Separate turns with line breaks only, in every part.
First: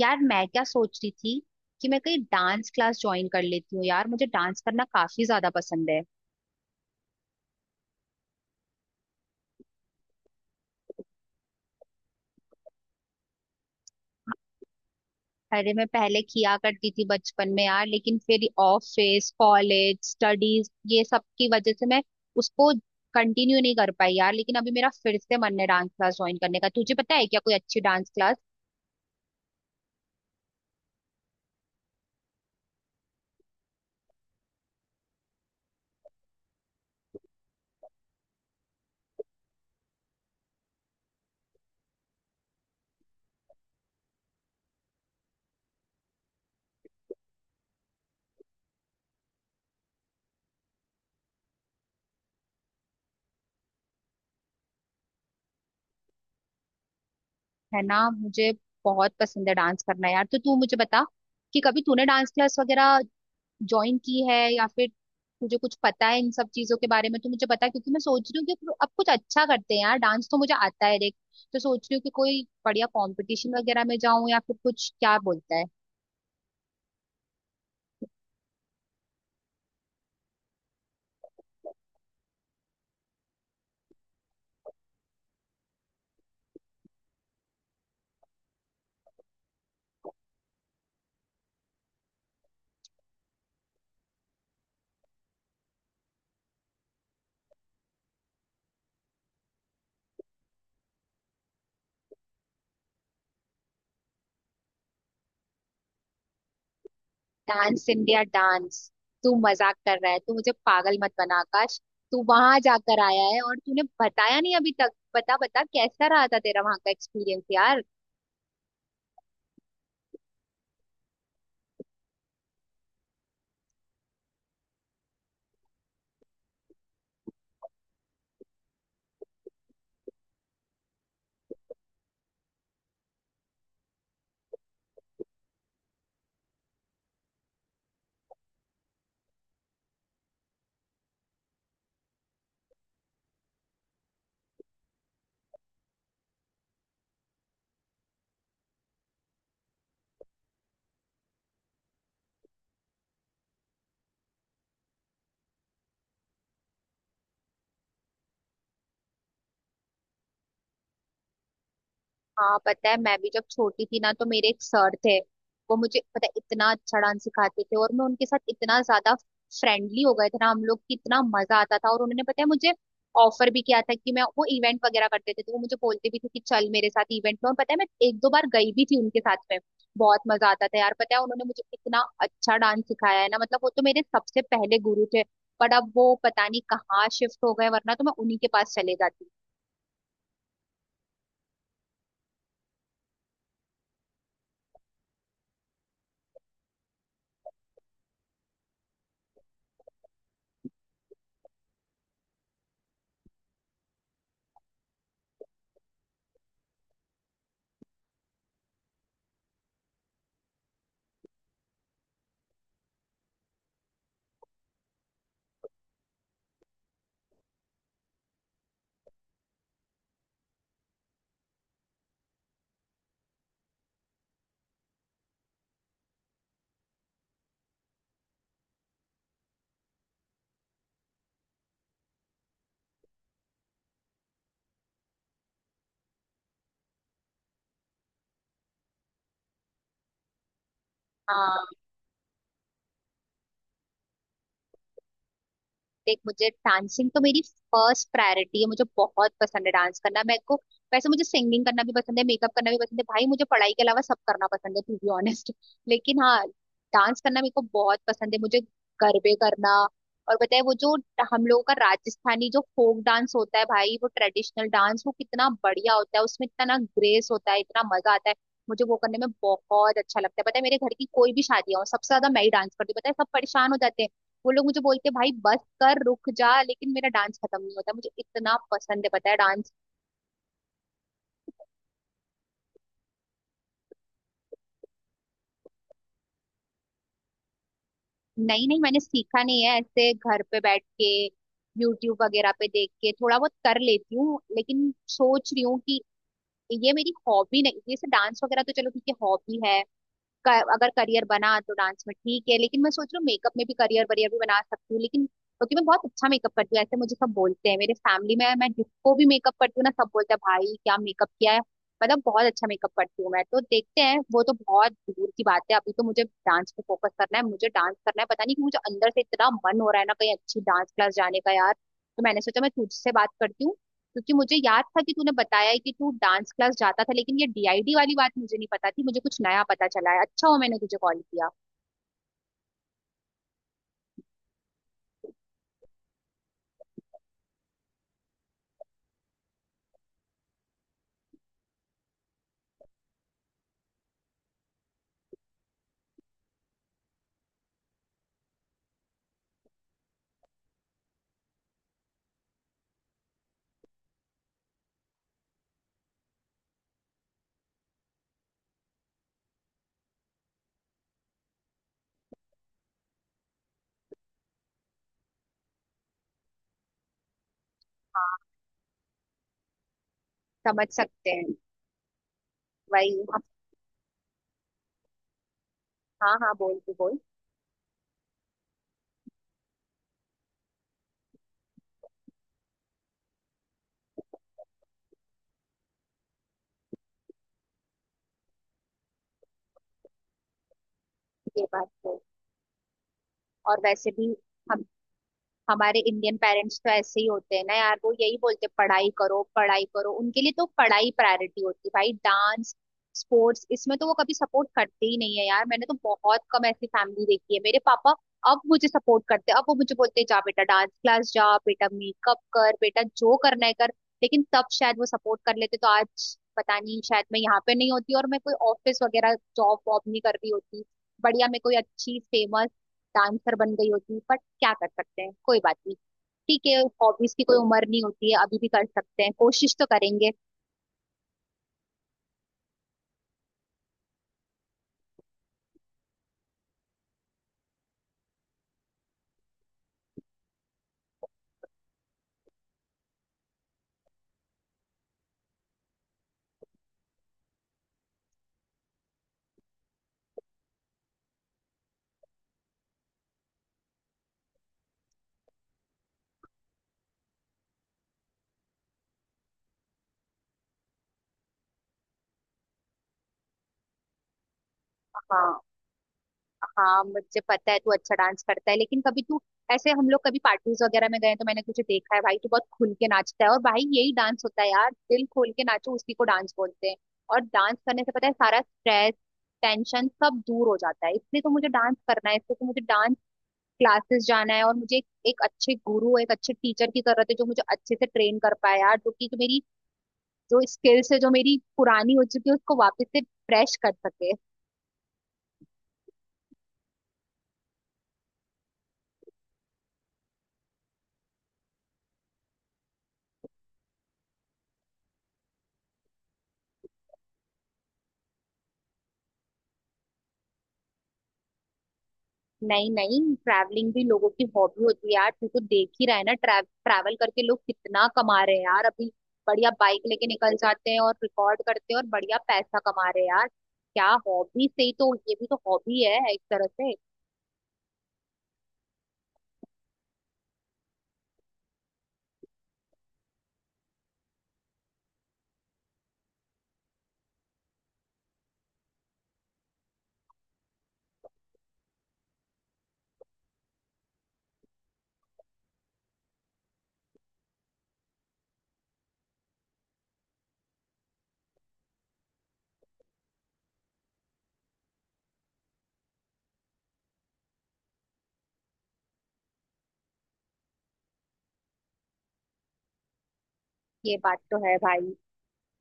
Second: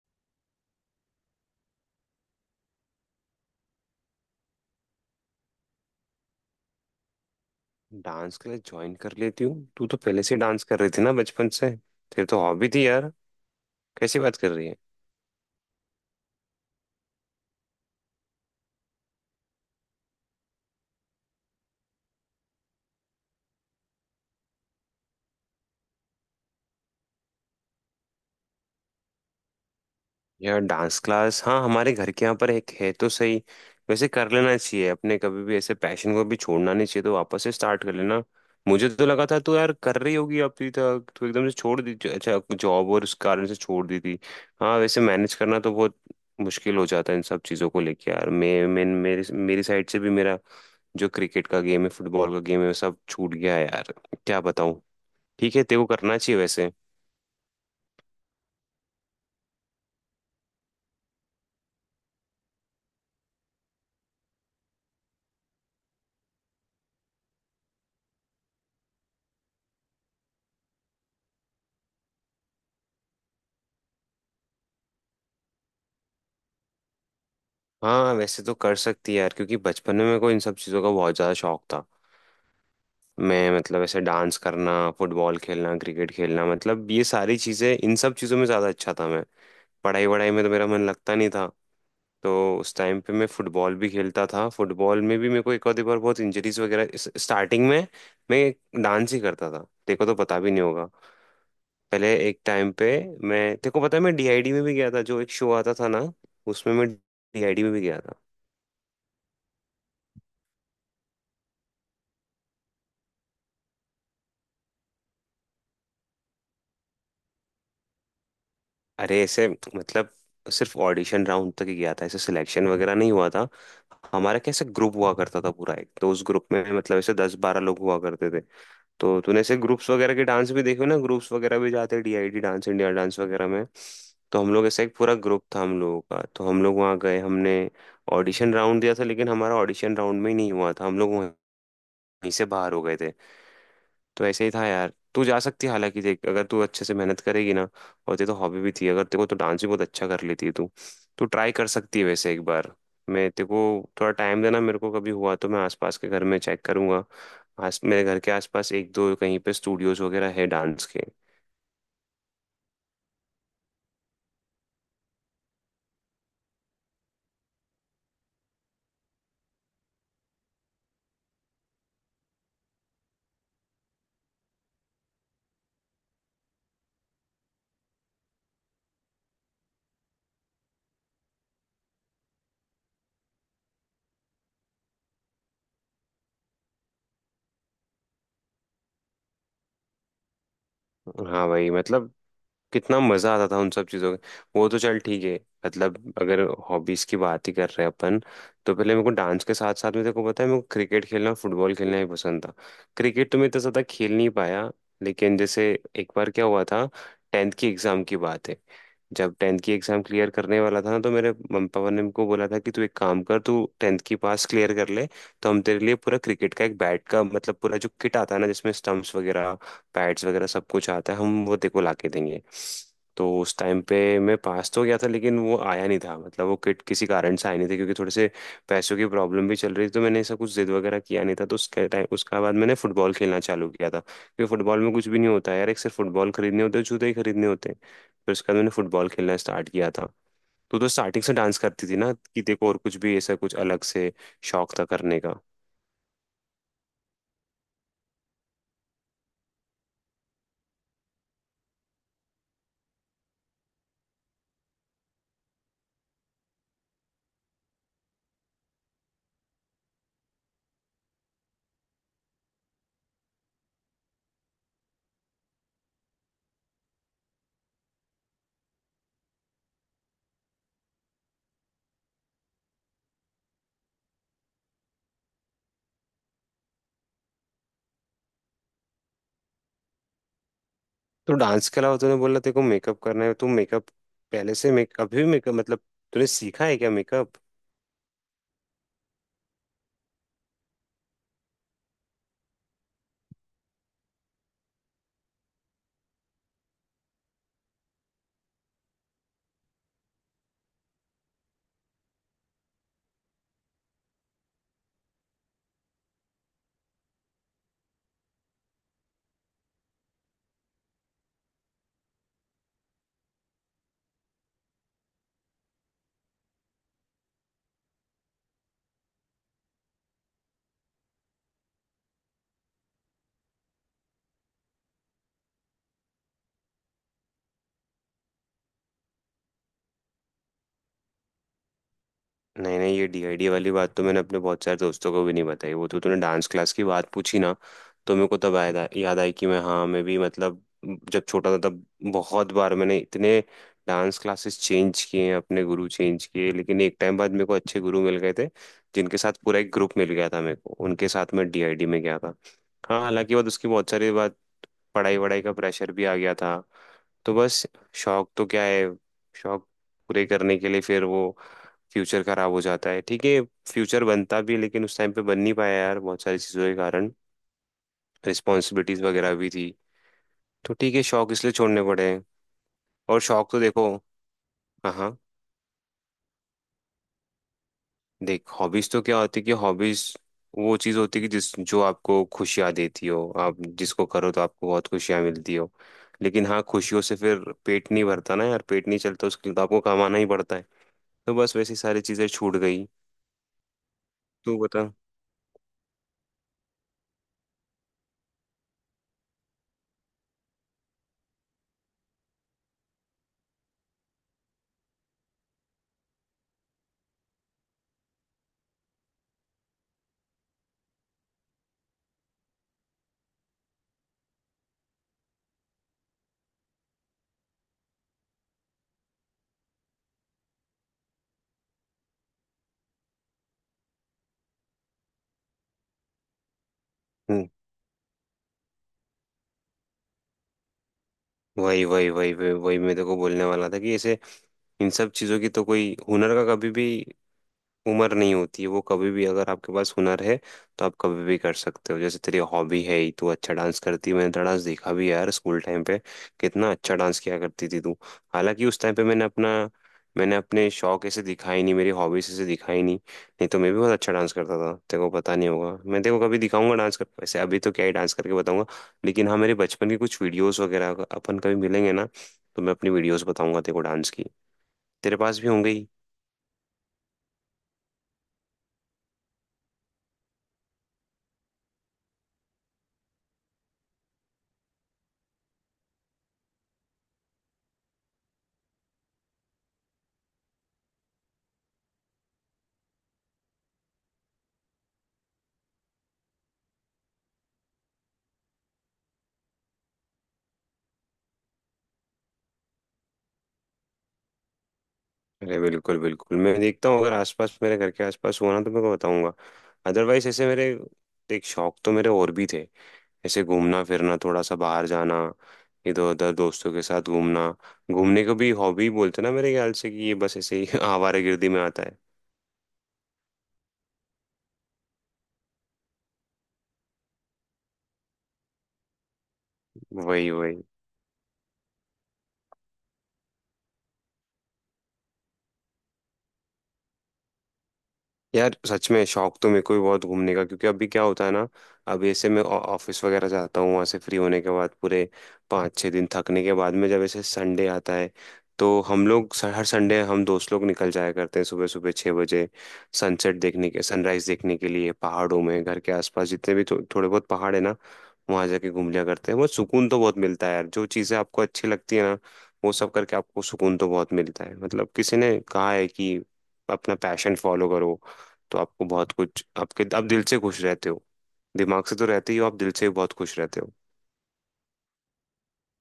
यार मैं क्या सोच रही थी कि मैं कहीं डांस क्लास ज्वाइन कर लेती हूँ। यार मुझे डांस करना काफी ज्यादा पसंद है।
डांस के लिए ज्वाइन कर लेती हूँ। तू तो पहले से डांस कर रही थी ना, बचपन से तेरी तो हॉबी थी यार। कैसी बात कर रही है।
अरे मैं पहले किया करती थी बचपन में यार, लेकिन फिर ऑफिस, कॉलेज, स्टडीज, ये सब की वजह से मैं उसको कंटिन्यू नहीं कर पाई यार। लेकिन अभी मेरा फिर से मन है डांस क्लास ज्वाइन करने का। तुझे पता है क्या कोई अच्छी डांस क्लास?
यार डांस क्लास, हाँ हमारे घर के यहाँ पर एक है तो सही। वैसे कर लेना चाहिए अपने, कभी भी ऐसे पैशन को भी छोड़ना नहीं चाहिए, तो वापस से स्टार्ट कर लेना। मुझे तो लगा था तो यार कर रही होगी अभी तक, तो एकदम से छोड़ दी। अच्छा जॉब और उस कारण से छोड़ दी थी। हाँ वैसे मैनेज करना तो बहुत मुश्किल हो जाता है इन सब चीज़ों को लेके यार। मैं मेरे मेरी साइड से भी मेरा जो क्रिकेट का गेम है, फुटबॉल का गेम है, वो सब छूट गया है यार, क्या बताऊँ। ठीक है तेरे को करना चाहिए वैसे।
है ना? मुझे बहुत पसंद है डांस करना यार। तो तू मुझे बता कि कभी तूने डांस क्लास वगैरह ज्वाइन की है, या फिर तुझे कुछ पता है इन सब चीजों के बारे में? तो मुझे बता, क्योंकि मैं सोच रही हूँ कि अब कुछ अच्छा करते हैं यार। डांस तो मुझे आता है, देख। तो सोच रही हूँ कि कोई बढ़िया कंपटीशन वगैरह में जाऊं, या फिर कुछ क्या बोलता है,
हाँ वैसे तो कर सकती है यार, क्योंकि बचपन में मेरे को इन सब चीज़ों का बहुत ज़्यादा शौक था। मैं मतलब ऐसे डांस करना, फुटबॉल खेलना, क्रिकेट खेलना, मतलब ये सारी चीज़ें, इन सब चीज़ों में ज़्यादा अच्छा था मैं। पढ़ाई वढ़ाई में तो मेरा मन लगता नहीं था। तो उस टाइम पे मैं फुटबॉल भी खेलता था, फुटबॉल में भी मेरे को एक आधी बार बहुत इंजरीज वगैरह। स्टार्टिंग में मैं डांस ही करता था, देखो तो पता भी नहीं होगा। पहले एक टाइम पे, मैं तेरे को पता है मैं डीआईडी में भी गया था, जो एक शो आता था ना, उसमें मैं डीआईडी में भी
डांस
गया था।
India dance. तू मजाक कर रहा है? तू मुझे पागल मत बना आकाश। तू वहां जाकर आया है और तूने बताया नहीं अभी तक? बता बता, कैसा रहा था तेरा वहां का एक्सपीरियंस यार?
अरे ऐसे मतलब सिर्फ ऑडिशन राउंड तक ही गया था, ऐसे सिलेक्शन वगैरह नहीं हुआ था हमारा। कैसे ग्रुप हुआ करता था पूरा एक, तो उस ग्रुप में मतलब ऐसे 10-12 लोग हुआ करते थे। तो तूने ऐसे ग्रुप्स वगैरह के डांस भी देखे हो ना, ग्रुप्स वगैरह भी जाते हैं डीआईडी डांस इंडिया डांस वगैरह में। तो हम लोग ऐसा एक पूरा ग्रुप था हम लोगों का, तो हम लोग वहाँ गए, हमने ऑडिशन राउंड दिया था, लेकिन हमारा ऑडिशन राउंड में ही नहीं हुआ था, हम लोग वहीं से बाहर हो गए थे। तो ऐसे ही था यार, तू जा सकती है। हालांकि देख अगर तू अच्छे से मेहनत करेगी ना, और तेरे तो हॉबी भी थी, अगर तेरे को तो डांस भी बहुत अच्छा कर लेती है तू, तू ट्राई कर सकती है वैसे एक बार। मैं तेरे को थोड़ा टाइम देना, मेरे को कभी हुआ तो मैं आसपास के घर में चेक करूंगा, आस मेरे घर के आसपास एक दो कहीं पे स्टूडियोज वगैरह है डांस के।
हाँ पता है, मैं भी जब छोटी थी ना, तो मेरे एक सर थे। वो मुझे पता है इतना अच्छा डांस सिखाते थे, और मैं उनके साथ इतना ज्यादा फ्रेंडली हो गए थे ना हम लोग, कि इतना मजा आता था। और उन्होंने पता है मुझे ऑफर भी किया था, कि मैं वो इवेंट वगैरह करते थे तो वो मुझे बोलते भी थे कि चल मेरे साथ इवेंट में। और पता है मैं एक दो बार गई भी थी उनके साथ में। बहुत मजा आता था यार। पता है उन्होंने मुझे इतना अच्छा डांस सिखाया है ना, मतलब वो तो मेरे सबसे पहले गुरु थे। पर अब वो पता नहीं कहाँ शिफ्ट हो गए, वरना तो मैं उन्हीं के पास चले जाती।
हाँ भाई मतलब कितना मजा आता था उन सब चीजों में। वो तो चल ठीक है, मतलब अगर हॉबीज की बात ही कर रहे हैं अपन, तो पहले मेरे को डांस के साथ साथ में, देखो पता है मेरे को क्रिकेट खेलना फुटबॉल खेलना भी पसंद था। क्रिकेट तो मैं इतना ज्यादा खेल नहीं पाया, लेकिन जैसे एक बार क्या हुआ था, टेंथ की एग्जाम की बात है। जब टेंथ की एग्जाम क्लियर करने वाला था ना, तो मेरे मम पापा ने मेरे बोला था कि तू एक काम कर, तू टेंथ की पास क्लियर कर ले, तो हम तेरे लिए पूरा क्रिकेट का एक बैट का मतलब पूरा जो किट आता है ना, जिसमें स्टंप्स वगैरह पैड्स वगैरह सब कुछ आता है, हम वो तेको ला के देंगे। तो उस टाइम पे मैं पास तो गया था, लेकिन वो आया नहीं था, मतलब वो किट किसी कारण से आया नहीं था, क्योंकि थोड़े से पैसों की प्रॉब्लम भी चल रही थी, तो मैंने ऐसा कुछ जिद वगैरह किया नहीं था। तो उसके टाइम उसके बाद मैंने फुटबॉल खेलना चालू किया था, क्योंकि फुटबॉल में कुछ भी नहीं होता है यार, एक सिर्फ फुटबॉल खरीदने होते हैं, जूते ही खरीदने होते हैं। फिर उसके बाद मैंने फुटबॉल खेलना स्टार्ट किया था। तो स्टार्टिंग से डांस
हाँ।
करती थी ना, कि देखो और कुछ भी ऐसा कुछ अलग से शौक था करने का।
देख मुझे डांसिंग तो मेरी फर्स्ट प्रायोरिटी है। मुझे बहुत पसंद है डांस करना मेरे को। वैसे मुझे सिंगिंग करना भी पसंद है, मेकअप करना भी पसंद है। भाई मुझे पढ़ाई के अलावा सब करना पसंद है टू बी ऑनेस्ट लेकिन हाँ, डांस करना मेरे को बहुत पसंद है। मुझे गरबे करना, और बताए वो जो हम लोगों का राजस्थानी जो फोक डांस होता है भाई, वो ट्रेडिशनल डांस, वो कितना बढ़िया होता है। उसमें इतना ना ग्रेस होता है, इतना मजा आता है। मुझे वो करने में बहुत अच्छा लगता है। पता है मेरे घर की कोई भी शादी हो, सबसे ज्यादा मैं ही डांस करती हूँ। पता है सब परेशान हो जाते हैं, वो लोग मुझे बोलते भाई बस कर, रुक जा। लेकिन मेरा डांस खत्म नहीं होता, मुझे इतना पसंद है पता है डांस।
तो डांस के अलावा तूने बोला तेरे को मेकअप करना है, तुम मेकअप पहले से, मेक अभी भी मेकअप मतलब, तूने सीखा है क्या मेकअप।
नहीं नहीं मैंने सीखा नहीं है, ऐसे घर पे बैठ के यूट्यूब वगैरह पे देख के थोड़ा बहुत कर लेती हूँ। लेकिन सोच रही हूँ कि ये मेरी हॉबी नहीं, जैसे डांस वगैरह तो चलो ठीक है हॉबी है। अगर करियर बना तो डांस में ठीक है, लेकिन मैं सोच रही हूँ मेकअप में भी करियर वरियर भी बना सकती हूँ। लेकिन क्योंकि मैं बहुत अच्छा मेकअप करती हूँ, ऐसे मुझे सब बोलते हैं, मेरे फैमिली में मैं जिसको भी मेकअप करती हूँ ना, सब बोलते हैं भाई क्या मेकअप किया है। मतलब बहुत अच्छा मेकअप करती हूँ मैं, तो देखते हैं, वो तो बहुत दूर की बात है। अभी तो मुझे डांस पे फोकस करना है, मुझे डांस करना है। पता नहीं कि मुझे अंदर से इतना मन हो रहा है ना कहीं अच्छी डांस क्लास जाने का यार। तो मैंने सोचा मैं तुझसे बात करती हूँ, क्योंकि मुझे याद था कि तूने बताया है कि तू डांस क्लास जाता था। लेकिन ये डीआईडी वाली बात मुझे नहीं पता थी, मुझे कुछ नया पता चला है। अच्छा हो मैंने तुझे कॉल किया।
नहीं नहीं, ये डीआईडी वाली बात तो मैंने अपने बहुत सारे दोस्तों को भी नहीं बताई, वो तो तूने डांस क्लास की बात पूछी ना, तो मेरे को तब आया, याद आई कि मैं हाँ मैं भी मतलब, जब छोटा था तब बहुत बार मैंने इतने डांस क्लासेस चेंज किए हैं, अपने गुरु चेंज किए, लेकिन एक टाइम बाद मेरे को अच्छे गुरु मिल गए थे, जिनके साथ पूरा एक ग्रुप मिल गया था मेरे को, उनके साथ मैं डीआईडी में गया था। हाँ हालांकि बाद उसकी बहुत सारी बात, पढ़ाई वढ़ाई का प्रेशर भी आ गया था, तो बस। शौक तो क्या है, शौक पूरे करने के लिए फिर वो फ्यूचर खराब हो जाता है। ठीक है, फ्यूचर बनता भी है, लेकिन उस टाइम पे बन नहीं पाया यार, बहुत सारी चीज़ों के कारण, रिस्पॉन्सिबिलिटीज वगैरह भी थी, तो
समझ
ठीक है,
सकते
शौक इसलिए
हैं।
छोड़ने पड़े हैं। और
वही।
शौक तो देखो, हाँ हाँ,
हाँ हाँ बोल, तू बोल।
देख हॉबीज तो क्या होती है, कि हॉबीज वो चीज़ होती है कि जिस, जो आपको खुशियाँ देती हो, आप जिसको करो तो आपको बहुत खुशियाँ मिलती हो। लेकिन हाँ, खुशियों से फिर पेट नहीं भरता ना यार, पेट नहीं चलता, उसके लिए तो आपको कमाना ही पड़ता है, तो बस
ये
वैसी
बात
सारी
तो।
चीज़ें छूट गई।
और वैसे भी
तू
हम
बता।
हमारे इंडियन पेरेंट्स तो ऐसे ही होते हैं ना यार। वो यही बोलते हैं, पढ़ाई करो पढ़ाई करो, उनके लिए तो पढ़ाई प्रायोरिटी होती है। भाई डांस, स्पोर्ट्स, इसमें तो वो कभी सपोर्ट करते ही नहीं है यार। मैंने तो बहुत कम ऐसी फैमिली देखी है। मेरे पापा अब मुझे सपोर्ट करते हैं, अब वो मुझे बोलते हैं जा बेटा डांस क्लास जा, बेटा मेकअप कर, बेटा जो करना है कर। लेकिन तब शायद वो सपोर्ट कर लेते तो आज पता नहीं, शायद मैं यहाँ पे नहीं होती और मैं कोई ऑफिस वगैरह जॉब वॉब नहीं कर रही होती। बढ़िया मैं कोई अच्छी फेमस डांसर बन गई होती, पर क्या कर सकते हैं, कोई बात नहीं। ठीक है, हॉबीज की
हम्म
कोई उम्र नहीं होती है, अभी भी कर सकते हैं, कोशिश तो करेंगे।
वही वही वही वही वही मैं तेरे को बोलने वाला था कि ऐसे इन सब चीजों की तो कोई, हुनर का कभी भी उम्र नहीं होती है, वो कभी भी अगर आपके पास हुनर है तो आप कभी भी कर सकते हो। जैसे तेरी हॉबी है ही, तू अच्छा डांस करती है, मैंने तेरा डांस देखा भी है यार, स्कूल टाइम पे कितना अच्छा डांस किया करती थी तू। हालांकि उस टाइम पे मैंने अपना, मैंने अपने शौक ऐसे दिखाई नहीं, मेरी हॉबीज ऐसे दिखाई नहीं, नहीं तो मैं भी बहुत अच्छा डांस करता था, तेरे को पता नहीं होगा। मैं तेरे को कभी दिखाऊंगा डांस कर, वैसे अभी तो क्या ही डांस करके बताऊंगा, लेकिन हाँ मेरे बचपन की कुछ वीडियोस वगैरह, अगर अपन कभी मिलेंगे ना, तो मैं अपनी वीडियोस बताऊंगा तेरे को डांस की, तेरे पास भी
हाँ
होंगे ही।
हाँ मुझे पता है तू अच्छा डांस करता है। लेकिन कभी तू, ऐसे हम लोग कभी पार्टीज वगैरह में गए हैं, तो मैंने तुझे देखा है भाई तू बहुत खुल के नाचता है। और भाई यही डांस होता है यार, दिल खोल के नाचो, उसी को डांस बोलते हैं। और डांस करने से पता है सारा स्ट्रेस, टेंशन सब दूर हो जाता है। इसलिए तो मुझे डांस करना है, इसलिए तो मुझे डांस क्लासेस जाना है। और मुझे एक अच्छे गुरु, एक अच्छे टीचर की जरूरत है, जो मुझे अच्छे से ट्रेन कर पाए यार। जो स्किल्स है जो मेरी पुरानी हो चुकी है उसको वापस से फ्रेश कर सके।
अरे बिल्कुल बिल्कुल, मैं देखता हूँ, अगर आसपास मेरे घर के आसपास हुआ ना, तो मैं को बताऊंगा। अदरवाइज ऐसे मेरे एक शौक तो मेरे और भी थे, ऐसे घूमना फिरना, थोड़ा सा बाहर जाना, इधर उधर दोस्तों के साथ घूमना। घूमने को भी हॉबी बोलते ना मेरे ख्याल से, कि ये बस ऐसे ही आवारागर्दी में आता है।
नहीं नहीं ट्रैवलिंग भी लोगों की हॉबी होती है यार। तू तो देख ही रहा है ना, ट्रैवल करके लोग कितना कमा रहे हैं यार अभी। बढ़िया बाइक लेके
वही
निकल
वही
जाते हैं और रिकॉर्ड करते हैं, और बढ़िया पैसा कमा रहे हैं यार, क्या हॉबी से ही। तो ये भी तो हॉबी है एक तरह से।
यार सच में शौक तो मेरे को भी बहुत घूमने का, क्योंकि अभी क्या होता है ना, अब ऐसे मैं ऑफिस वगैरह जाता हूँ, वहाँ से फ्री होने के बाद पूरे 5-6 दिन थकने के बाद में, जब ऐसे संडे आता है, तो हम लोग हर संडे हम दोस्त लोग निकल जाया करते हैं सुबह सुबह 6 बजे, सनसेट देखने के, सनराइज देखने के लिए, पहाड़ों में घर के आसपास जितने भी थोड़े बहुत पहाड़ है ना, वहाँ जाके घूम लिया करते हैं। बहुत सुकून तो बहुत मिलता है यार, जो चीज़ें आपको अच्छी लगती है ना, वो सब करके आपको सुकून तो बहुत मिलता है। मतलब किसी ने कहा है कि अपना पैशन फॉलो करो, तो आपको बहुत कुछ, आपके आप दिल से खुश रहते हो, दिमाग से तो रहते ही हो, आप दिल से भी बहुत खुश रहते हो।
ये बात तो है भाई।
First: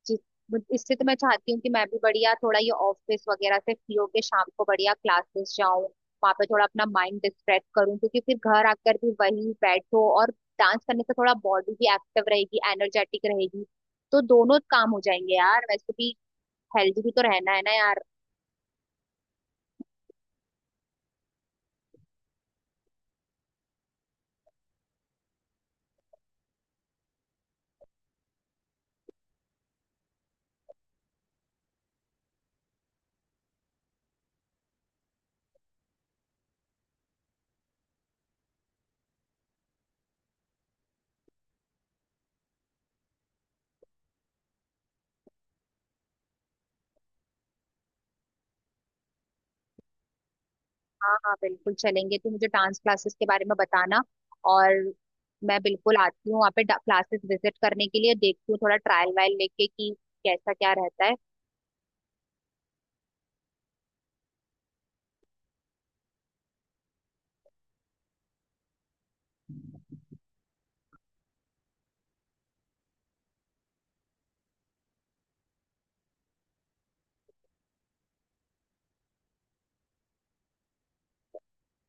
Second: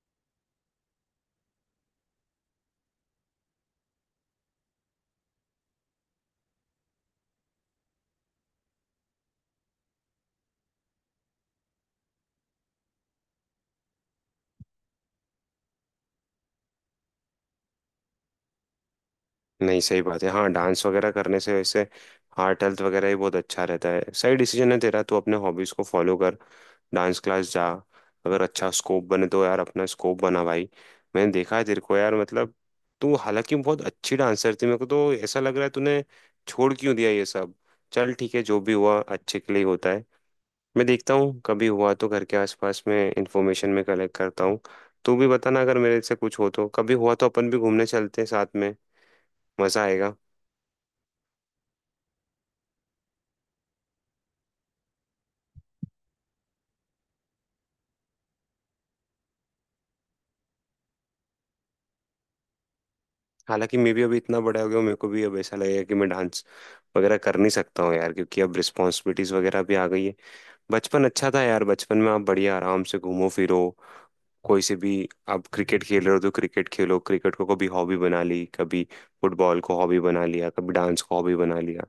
जिस बट इससे तो मैं चाहती हूँ कि मैं भी बढ़िया थोड़ा ये ऑफिस वगैरह से फ्री होके शाम को बढ़िया क्लासेस जाऊं, वहां पे थोड़ा अपना माइंड डिस्ट्रैक्ट करूँ, क्योंकि फिर घर आकर भी वही बैठो। और डांस करने से थोड़ा बॉडी भी एक्टिव रहेगी, एनर्जेटिक रहेगी। तो दोनों काम हो जाएंगे यार, वैसे भी हेल्दी भी तो रहना है ना यार।
नहीं सही बात है, हाँ डांस वगैरह करने से वैसे हार्ट हेल्थ वगैरह भी बहुत अच्छा रहता है। सही डिसीजन है तेरा, तू अपने हॉबीज को फॉलो कर, डांस क्लास जा, अगर अच्छा स्कोप बने तो यार अपना स्कोप बना भाई। मैंने देखा है तेरे को यार, मतलब तू हालांकि बहुत अच्छी डांसर थी, मेरे को तो ऐसा लग रहा है तूने छोड़ क्यों दिया ये सब। चल ठीक है, जो भी हुआ अच्छे के लिए ही होता है। मैं देखता हूँ कभी हुआ तो घर के आसपास में इंफॉर्मेशन में कलेक्ट करता हूँ, तू भी बताना अगर मेरे से कुछ हो तो। कभी हुआ तो अपन भी घूमने चलते हैं साथ में, मज़ा आएगा।
हाँ हाँ बिल्कुल चलेंगे। तो मुझे डांस क्लासेस के बारे में बताना, और मैं बिल्कुल आती हूँ वहाँ पे क्लासेस विजिट करने के लिए। देखती हूँ थोड़ा ट्रायल वायल लेके कि कैसा क्या रहता है।
हालांकि मैं भी अभी इतना बड़ा हो गया हूँ, मेरे को भी अब ऐसा लगेगा कि मैं डांस वगैरह कर नहीं सकता हूँ यार, क्योंकि अब रिस्पॉन्सिबिलिटीज़ वगैरह भी आ गई है। बचपन अच्छा था यार, बचपन में आप बढ़िया आराम से घूमो फिरो, कोई से भी आप क्रिकेट खेल रहे हो तो क्रिकेट खेलो। क्रिकेट को कभी हॉबी बना ली, कभी फुटबॉल को हॉबी बना लिया, कभी डांस को हॉबी बना लिया,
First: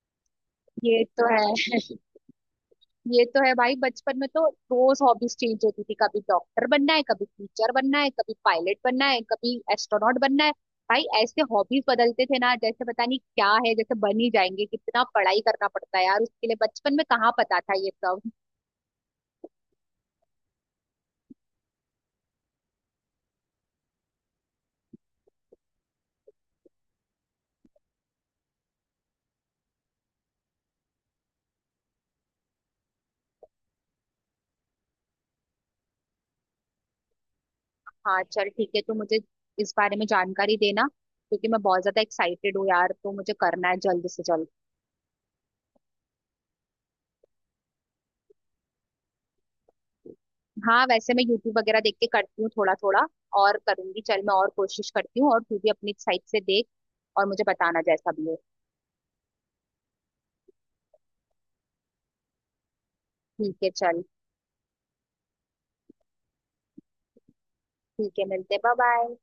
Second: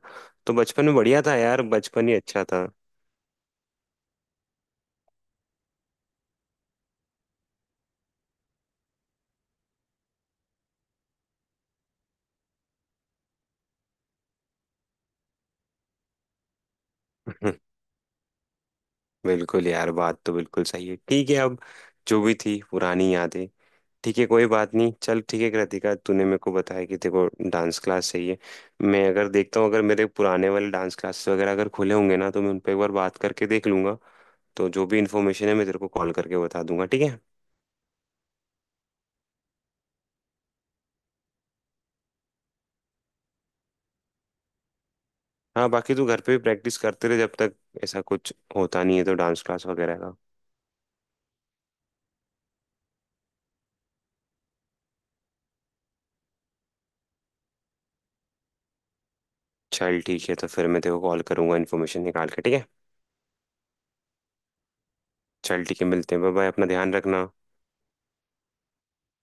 तो बचपन में
ये
बढ़िया
तो
था यार,
है,
बचपन ही अच्छा था।
ये तो है भाई। बचपन में तो रोज हॉबीज चेंज होती थी, कभी डॉक्टर बनना है, कभी टीचर बनना है, कभी पायलट बनना है, कभी एस्ट्रोनॉट बनना है। भाई ऐसे हॉबीज बदलते थे ना, जैसे पता नहीं क्या है जैसे बन ही जाएंगे। कितना पढ़ाई करना पड़ता है यार उसके लिए, बचपन में कहाँ
हम्म,
पता था ये सब।
बिल्कुल यार, बात तो बिल्कुल सही है। ठीक है, अब जो भी थी पुरानी यादें, ठीक है कोई बात नहीं। चल ठीक है कृतिका, तूने मेरे को बताया कि तेरे को डांस क्लास चाहिए, मैं अगर देखता हूँ, अगर मेरे पुराने वाले डांस क्लासेस वगैरह अगर खुले होंगे ना, तो मैं उन पर एक बार बात करके देख लूंगा, तो जो भी इन्फॉर्मेशन है मैं तेरे को कॉल करके बता दूंगा, ठीक है।
हाँ चल ठीक है, तो मुझे इस बारे में जानकारी देना, क्योंकि मैं बहुत ज्यादा एक्साइटेड हूँ यार, तो मुझे करना है जल्द से जल्द।
हाँ बाकी तू घर पे भी प्रैक्टिस करते रहे, जब तक ऐसा कुछ होता नहीं है तो डांस क्लास वगैरह का।
हाँ वैसे मैं यूट्यूब वगैरह देख के करती हूँ थोड़ा थोड़ा, और करूंगी। चल मैं और कोशिश करती हूँ, और तू भी अपनी साइड से देख, और मुझे बताना जैसा भी हो।
चल ठीक है, तो फिर मैं तेरे को कॉल करूंगा इन्फॉर्मेशन निकाल के, ठीक है।
ठीक है चल,
चल ठीक है, मिलते हैं, बाय बाय, अपना ध्यान रखना।
ठीक है मिलते, बाय बाय।